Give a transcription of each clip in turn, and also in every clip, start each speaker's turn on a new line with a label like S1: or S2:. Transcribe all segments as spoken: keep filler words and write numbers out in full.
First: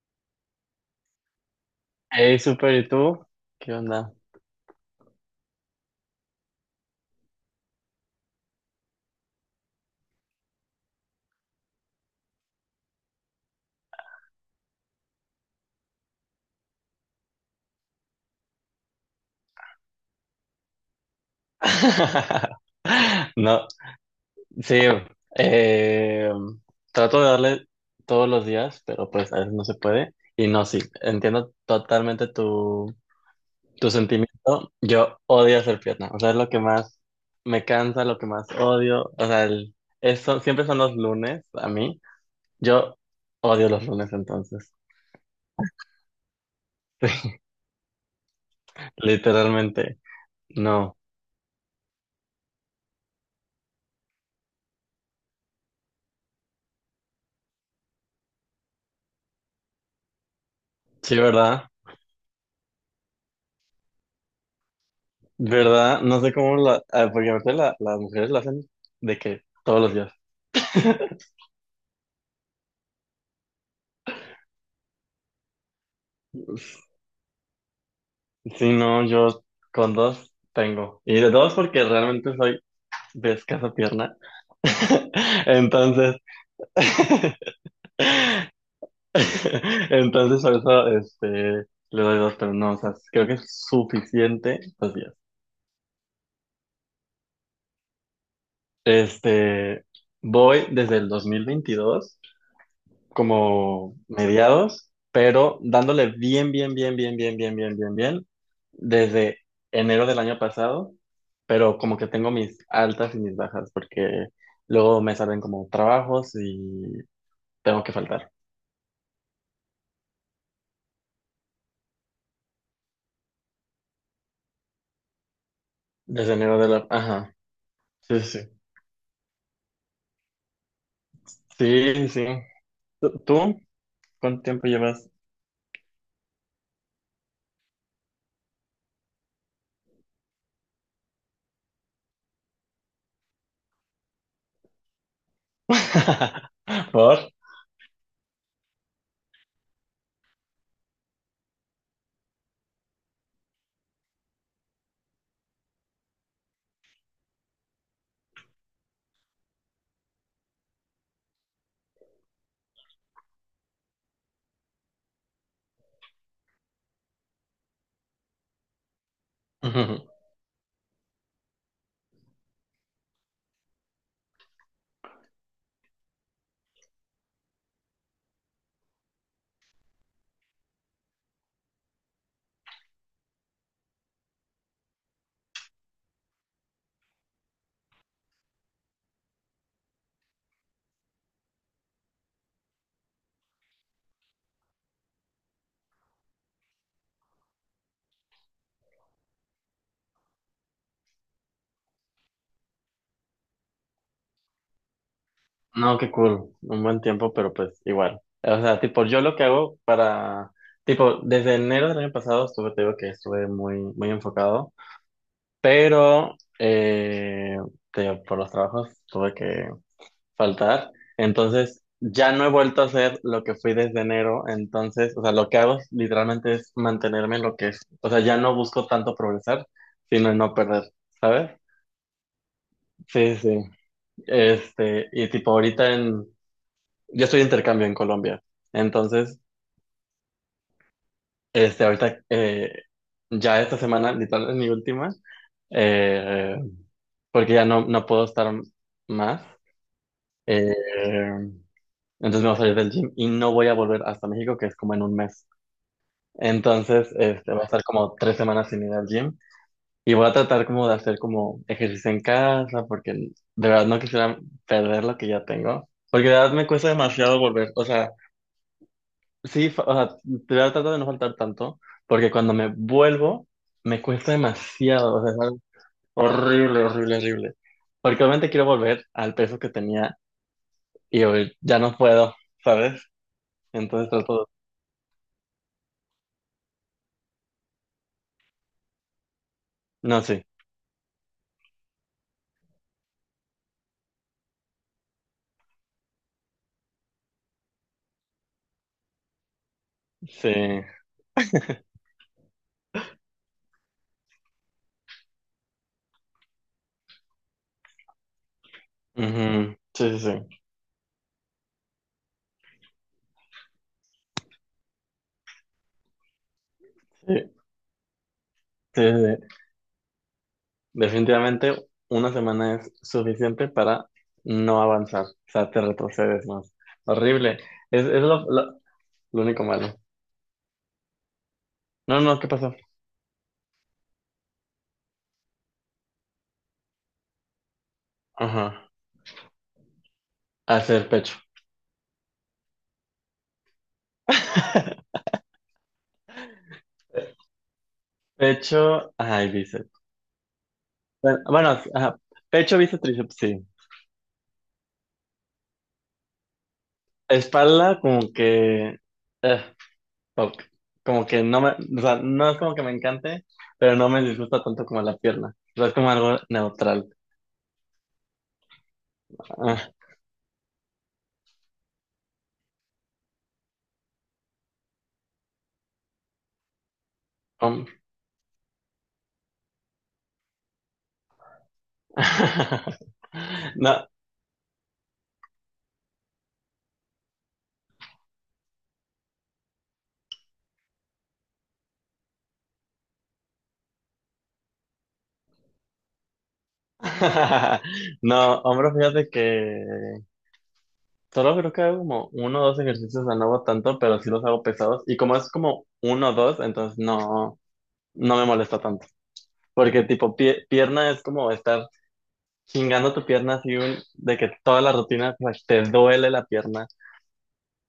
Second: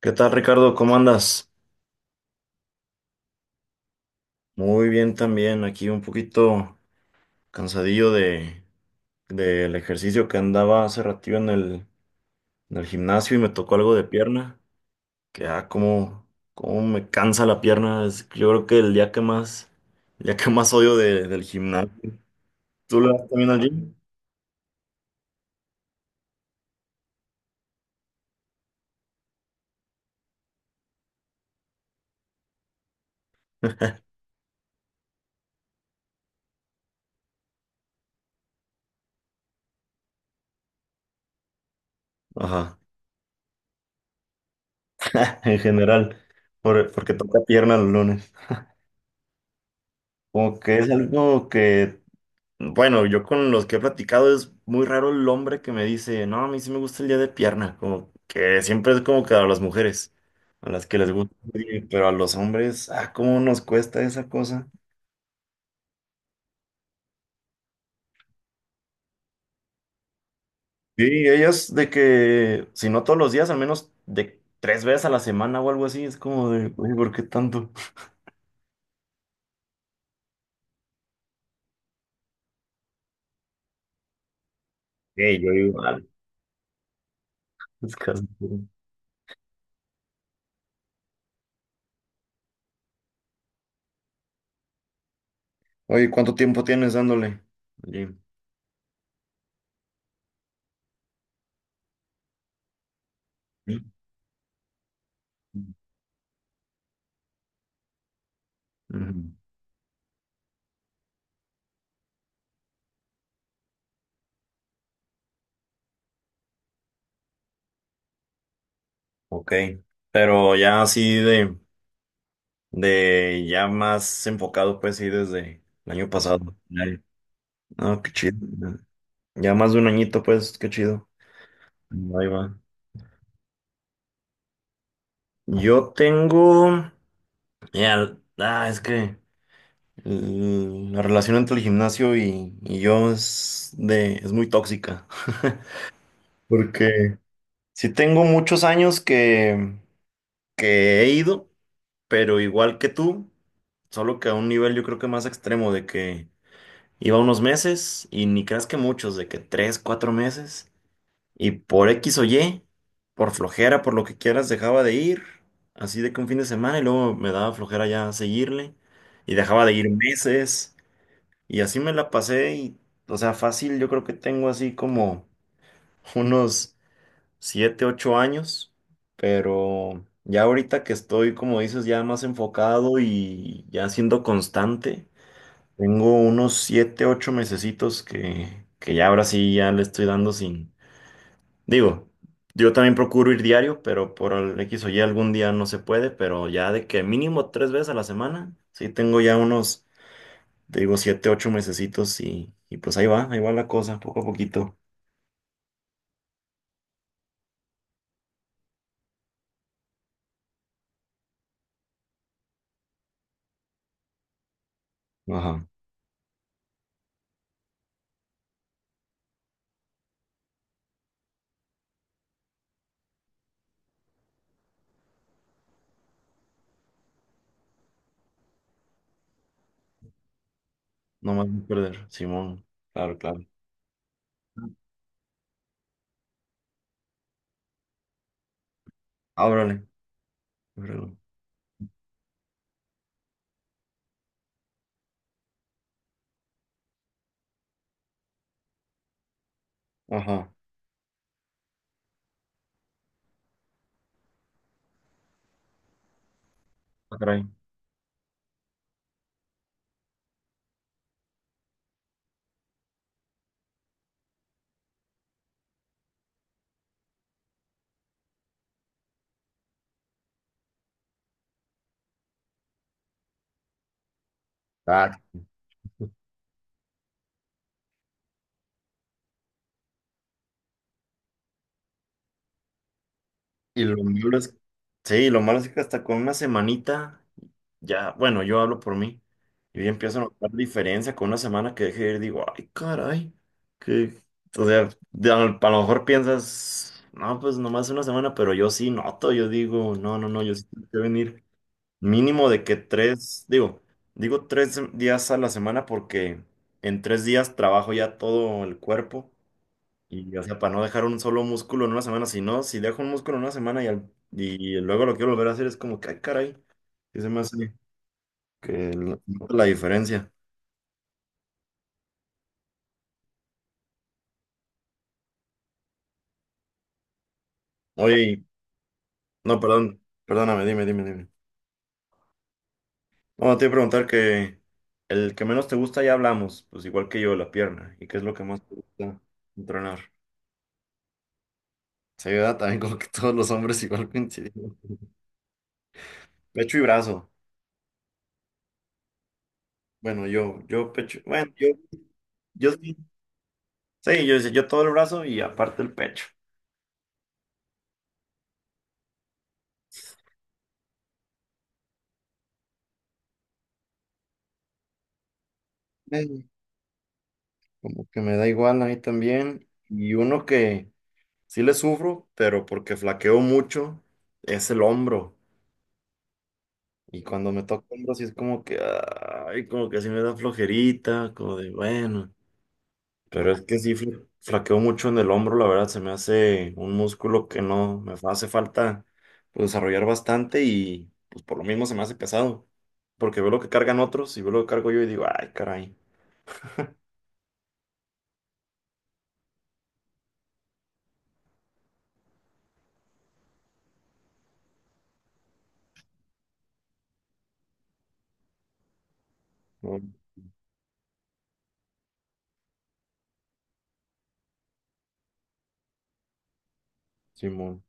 S1: ¿Qué tal, Ricardo? ¿Cómo andas?
S2: Hey, super, ¿y tú? ¿Qué onda?
S1: Muy bien también, aquí un poquito cansadillo de del ejercicio que andaba hace ratito en el, en el gimnasio y me tocó algo de pierna, que ah, cómo, cómo me cansa la pierna, es yo creo que el día que más, el día que más odio de- del gimnasio. ¿Tú lo vas también al
S2: No,
S1: gym?
S2: sí, eh, trato de darle todos los días, pero pues a veces no se puede. Y no, sí, entiendo totalmente tu, tu sentimiento. Yo odio hacer pierna, o sea, es lo que más me cansa, lo que más odio. O sea, el, eso, siempre son los lunes a mí.
S1: Ajá,
S2: Yo odio los lunes entonces,
S1: en general, por- porque toca pierna los lunes.
S2: literalmente.
S1: Como que es
S2: No,
S1: algo que. Bueno, yo con los que he platicado es muy raro el hombre que me dice, no, a mí sí me gusta el día de pierna, como que siempre es como que a las mujeres, a las que les
S2: sí,
S1: gusta,
S2: ¿verdad?
S1: pero a los hombres, ah, cómo nos cuesta esa cosa.
S2: ¿Verdad? No sé cómo la... ah, Porque aparte la- las mujeres lo hacen de que todos los días.
S1: Sí, ellas de que, si no todos los días, al menos de tres veces a la semana o algo así, es como de, oye, ¿por qué tanto?
S2: Si no, yo con dos tengo. Y de dos porque realmente soy de escasa pierna.
S1: Sí, yo igual.
S2: Entonces...
S1: Es casi puro.
S2: Entonces por eso este, le doy dos, pero no, o sea, creo que es suficiente dos días.
S1: Oye, ¿cuánto tiempo tienes dándole al gym?
S2: Este, Voy desde el dos mil veintidós como mediados, pero dándole bien, bien, bien, bien, bien, bien, bien, bien, bien,
S1: Ujú.
S2: desde enero del año pasado, pero como que tengo mis altas y mis bajas, porque luego me salen como trabajos y tengo que faltar.
S1: Ok, pero ya así de... de ya más enfocado, pues sí, desde el año
S2: Desde
S1: pasado.
S2: enero de la...
S1: Ay,
S2: Ajá,
S1: no, qué
S2: sí,
S1: chido.
S2: sí,
S1: Ya más de un añito, pues, qué chido.
S2: sí, sí, sí.
S1: Ahí va.
S2: ¿Tú? ¿Tú? ¿Cuánto tiempo llevas?
S1: Yo tengo, ya, ah, es que mm, la relación entre el gimnasio y, y yo es de, es muy tóxica. Porque
S2: ¿Por?
S1: sí tengo muchos años que, que he ido, pero igual que tú, solo que a un nivel yo creo que más extremo de que iba unos meses y ni creas que muchos, de que tres, cuatro meses. Y por X o Y, por flojera, por lo que quieras, dejaba de ir. Así de que un fin de semana y luego me daba flojera ya seguirle. Y dejaba de ir meses. Y así me la pasé y, o sea, fácil, yo creo que tengo así como unos siete, ocho años. Pero ya ahorita que estoy, como dices, ya más enfocado y ya siendo constante. Tengo unos siete, ocho mesecitos que, que ya ahora sí ya le estoy dando sin. Digo, yo también procuro ir diario, pero por el X o Y algún día no se puede, pero ya de que mínimo tres veces a la semana, sí tengo ya unos, te digo, siete, ocho mesecitos y, y pues ahí va, ahí va la cosa, poco a poquito.
S2: No, qué cool, un buen tiempo, pero pues igual. O sea, tipo, yo lo que hago para, tipo, desde enero del año pasado estuve, te digo que estuve muy, muy enfocado,
S1: Ajá.
S2: pero, eh, te digo, por los trabajos tuve que faltar. Entonces, ya no he vuelto a hacer lo que fui desde enero. Entonces, o sea, lo que hago es, literalmente es mantenerme en lo que es. O sea, ya no busco tanto progresar, sino en no perder,
S1: No más
S2: ¿sabes?
S1: no perder, Simón. Claro,
S2: Sí,
S1: claro.
S2: sí. Este, y tipo, ahorita en... yo estoy de intercambio en Colombia. Entonces,
S1: Ábrale, ábrale.
S2: este, ahorita, eh, ya esta semana, literal, es mi última, eh, porque ya no, no puedo estar más.
S1: Ajá.
S2: Eh, entonces me voy a salir del gym y no voy a volver hasta México, que es como en un mes. Entonces,
S1: Ah, caray.
S2: este, voy a estar como tres semanas sin ir al gym y voy a tratar como de hacer como ejercicio en casa, porque de verdad no quisiera perder lo que ya tengo. Porque de verdad me cuesta demasiado volver. O sea, sí, fa- o sea, tra- trato de no faltar tanto, porque cuando me vuelvo, me cuesta demasiado,
S1: Ah,
S2: o sea, es algo horrible, horrible, horrible. Porque obviamente quiero volver al peso que tenía y hoy ya no puedo, ¿sabes?
S1: y lo
S2: Entonces
S1: malo
S2: trato
S1: es.
S2: de...
S1: Sí, lo malo es que hasta con una semanita. Ya, bueno, yo hablo por mí. Yo ya empiezo
S2: No,
S1: a
S2: sí,
S1: notar diferencia con una semana que dejé de ir, digo, ay, caray, que, o sea, de- a lo a lo mejor piensas, no, pues nomás una semana, pero yo sí noto, yo digo, no, no, no,
S2: sí.
S1: yo sí tengo que venir mínimo de que tres, digo, digo tres días a la semana porque en tres días trabajo ya todo el cuerpo
S2: Ujú, sí, sí, sí,
S1: y, o sea, para no dejar un solo músculo en una semana, si no, si dejo un músculo en una semana y, al- y luego lo quiero volver a hacer, es como que, ay, caray, que se me
S2: sí,
S1: hace que
S2: sí,
S1: no-
S2: sí,
S1: nota
S2: sí.
S1: la diferencia.
S2: Definitivamente una semana es suficiente para no avanzar, o sea, te retrocedes más. Horrible, es,
S1: Oye,
S2: es lo,
S1: y-
S2: lo, lo
S1: no,
S2: único malo.
S1: perdón, perdóname, dime, dime, dime.
S2: No, no, ¿qué pasó?
S1: No, te iba a preguntar que el que menos te gusta ya hablamos, pues igual que yo, la pierna. ¿Y qué es lo que más te
S2: Ajá,
S1: gusta entrenar?
S2: hacer pecho.
S1: Se ayuda también como que todos los hombres igual coincidimos. Pecho y brazo.
S2: Pecho, ay, bíceps.
S1: Bueno, yo, yo pecho,
S2: Bueno,
S1: bueno, yo,
S2: bueno, ajá,
S1: yo
S2: pecho,
S1: sí,
S2: bíceps, tríceps, sí.
S1: sí, yo, yo todo el brazo y aparte el pecho.
S2: Espalda, como que, eh, ok. Como que no me, o sea, no es como que me encante, pero no me disgusta tanto como la pierna. O sea, es como algo
S1: Eh,
S2: neutral.
S1: Como que me da igual a mí también.
S2: Ah,
S1: Y uno que sí le sufro, pero porque flaqueo mucho, es el hombro. Y cuando me toca
S2: hom-
S1: hombros, sí es como que, ay, como que sí me da flojerita, como de, bueno. Pero es que sí
S2: No,
S1: fla- flaqueo mucho en el hombro, la verdad, se me hace un músculo que no, me fa- hace falta pues, desarrollar bastante y pues por lo mismo se me hace pesado. Porque veo lo que cargan otros y veo lo que cargo yo y digo, ay, caray,
S2: no, hombro, fíjate que solo creo que hago como uno o dos ejercicios, o sea, no hago tanto, pero sí los hago pesados. Y como es como uno o dos, entonces no, no me molesta.
S1: no,
S2: Porque tipo pie- pierna es como estar chingando tu pierna así un- de que toda la rutina, o sea, te duele la pierna.
S1: Simón.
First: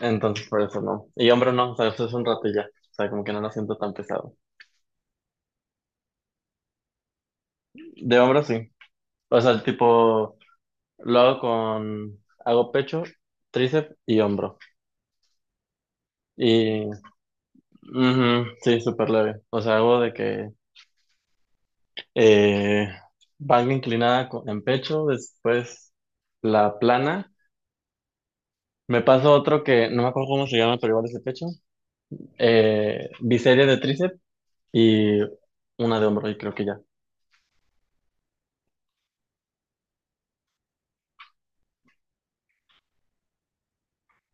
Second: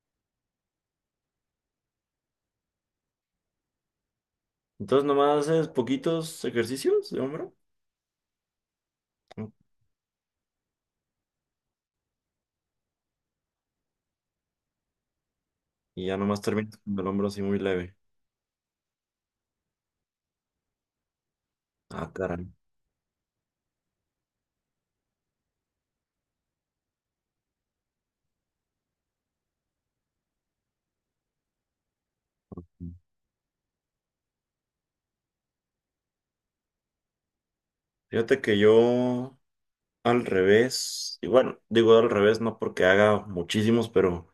S2: Entonces por eso no. Y hombro no, o sea, eso es un rato y ya. O sea, como que no lo siento tan pesado.
S1: Entonces nomás haces poquitos ejercicios de hombro,
S2: De hombro sí. O
S1: ¿no?
S2: sea, tipo lo hago con, hago pecho, tríceps y hombro.
S1: Y ya nomás terminas
S2: Y
S1: con el hombro así muy leve.
S2: ujú, sí, súper leve. O sea, hago de que
S1: Ah, caray.
S2: eh, banca inclinada con- en pecho, después la plana. Me paso otro que no me acuerdo cómo se llama, pero igual es de pecho. Eh, biseria de tríceps y una de hombro, y creo que ya.
S1: Fíjate que yo. Al revés, y bueno, digo al revés, no porque haga muchísimos, pero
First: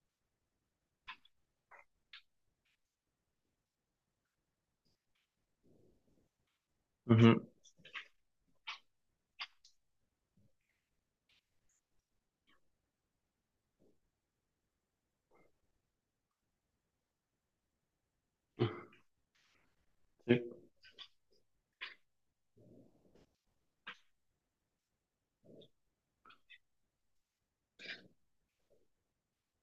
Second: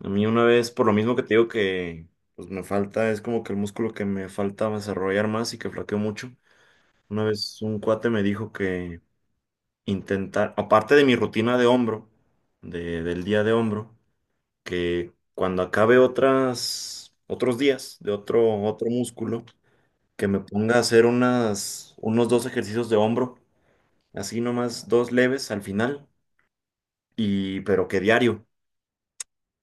S1: a mí una vez, por lo mismo que te digo que pues me falta, es como que el músculo que me falta desarrollar más y que flaqueo mucho. Una
S2: Ujú,
S1: vez un cuate me dijo que intentar, aparte de mi rutina de hombro, de, del día de hombro, que cuando acabe otras, otros días de otro, otro músculo, que me
S2: sí.
S1: ponga a hacer unas, unos dos ejercicios de hombro, así nomás dos leves al final. Y, pero que diario.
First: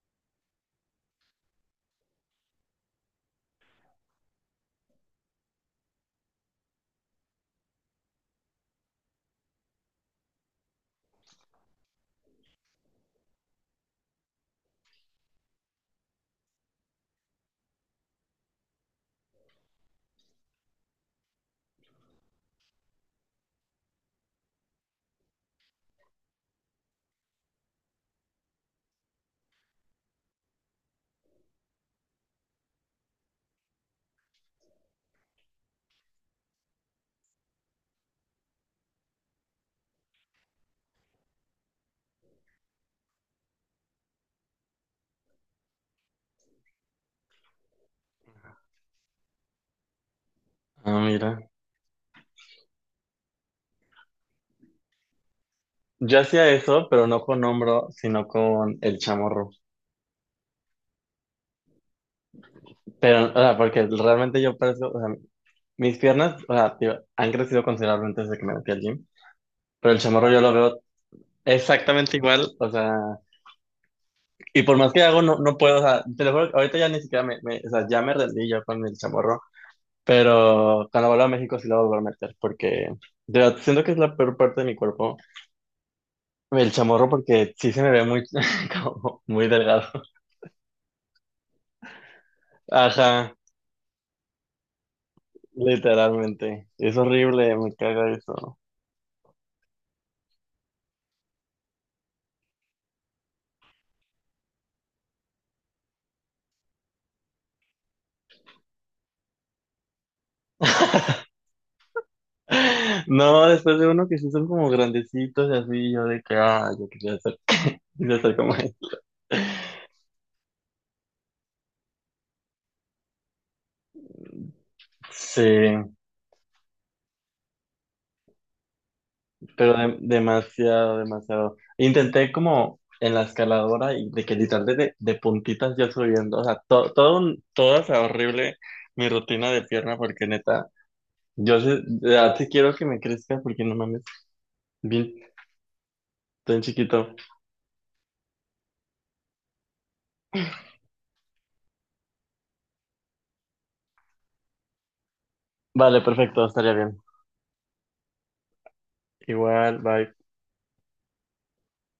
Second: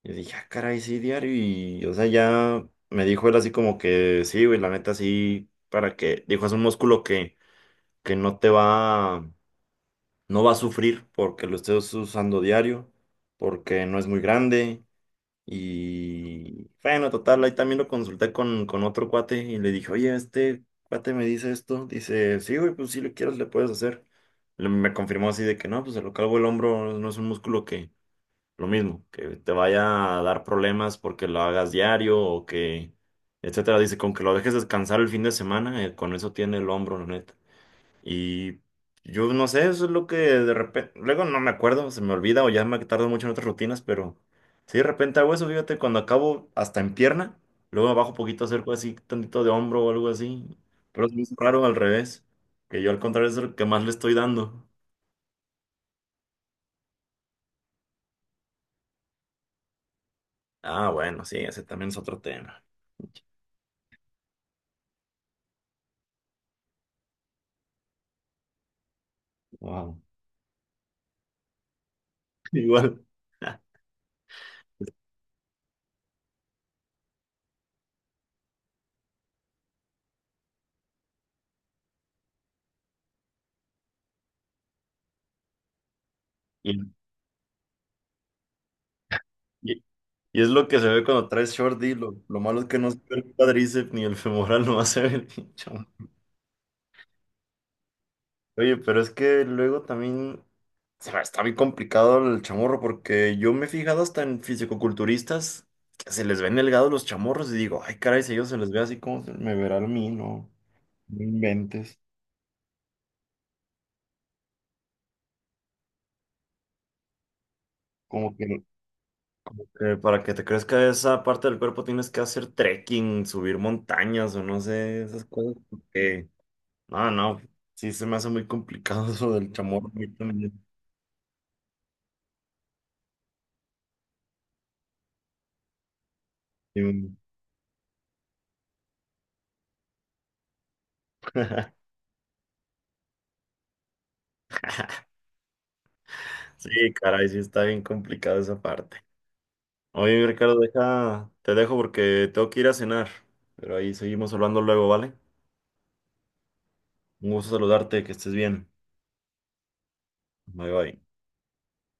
S1: Yo dije, ah, caray, sí, diario. Y, o sea, ya me dijo él así como que, sí, güey, la neta, sí, para que, dijo, es un músculo que, que no te va, no va a sufrir porque lo estés usando diario, porque no es muy grande. Y, bueno, total, ahí también lo consulté con, con otro cuate y le dije, oye, este cuate me dice esto. Dice, sí, güey, pues si le quieres, le puedes hacer. Le- Me confirmó así de que no, pues el calvo el hombro no es un músculo que lo mismo, que te vaya a dar problemas porque lo hagas diario o que, etcétera. Dice, con que lo dejes descansar el fin de semana, eh, con eso tiene el hombro, la neta. Y yo no sé, eso es lo que de repente, luego no me acuerdo, se me olvida o ya me tardo mucho en otras rutinas, pero si de repente hago eso, fíjate, cuando acabo hasta en pierna, luego bajo poquito, acerco así, tantito de hombro o algo así.
S2: Ah,
S1: Pero es muy
S2: mira.
S1: raro al revés, que yo al contrario es el que más le estoy dando.
S2: Yo hacía eso, pero no con hombro, sino con el chamorro.
S1: Ah, bueno, sí, ese también es otro tema.
S2: Pero, o sea, porque realmente yo parezco, o sea, mis piernas, o sea, digo, han crecido considerablemente desde que me metí al gym, pero
S1: Wow.
S2: el chamorro yo lo veo exactamente igual, o sea,
S1: Igual.
S2: y por
S1: Y,
S2: más que hago, no, no puedo, o sea, te lo juro, que ahorita ya ni siquiera me, me- o sea, ya me rendí yo con el chamorro, pero cuando vuelva a México sí lo voy a volver a meter, porque, de verdad, siento que es la peor parte de mi cuerpo. El chamorro porque sí se me ve muy, como muy
S1: y-
S2: delgado.
S1: y es lo que se ve cuando traes short D. Lo, lo malo es que no se ve el
S2: Ajá,
S1: cuádriceps ni el femoral, no se ve el chamorro.
S2: literalmente. Es horrible, me caga eso.
S1: Oye, pero es que luego también se me está muy complicado el chamorro porque yo me he fijado hasta en fisicoculturistas que se les ven delgados los chamorros y digo, ay, caray, si a ellos se les ve así, como me verá a mí? No, no inventes.
S2: No, después de uno que sí son como grandecitos y así, yo de que, ah, yo quería ser, quería ser
S1: Como
S2: como
S1: que
S2: él.
S1: eh, para que te crezca esa parte del cuerpo tienes que hacer trekking, subir montañas o no sé, esas
S2: Sí,
S1: cosas. Porque no, no, sí se me hace muy complicado eso del
S2: pero
S1: chamorro
S2: de-
S1: a mí también.
S2: demasiado, demasiado. Intenté como en la escaladora y de que literal de, de puntitas yo subiendo, o sea,
S1: Sí,
S2: to- todo, un- todo, o sea, horrible mi rutina de pierna porque neta. Yo sé- ya te quiero que me crezca porque no mames. Bien, tan
S1: sí,
S2: chiquito.
S1: caray, sí está bien complicado esa parte. Oye, Ricardo, deja, te dejo porque tengo que ir a cenar, pero ahí seguimos hablando luego, ¿vale?
S2: Vale, perfecto, estaría bien.
S1: Un gusto saludarte, que estés bien.
S2: Igual, bye.
S1: Bye bye.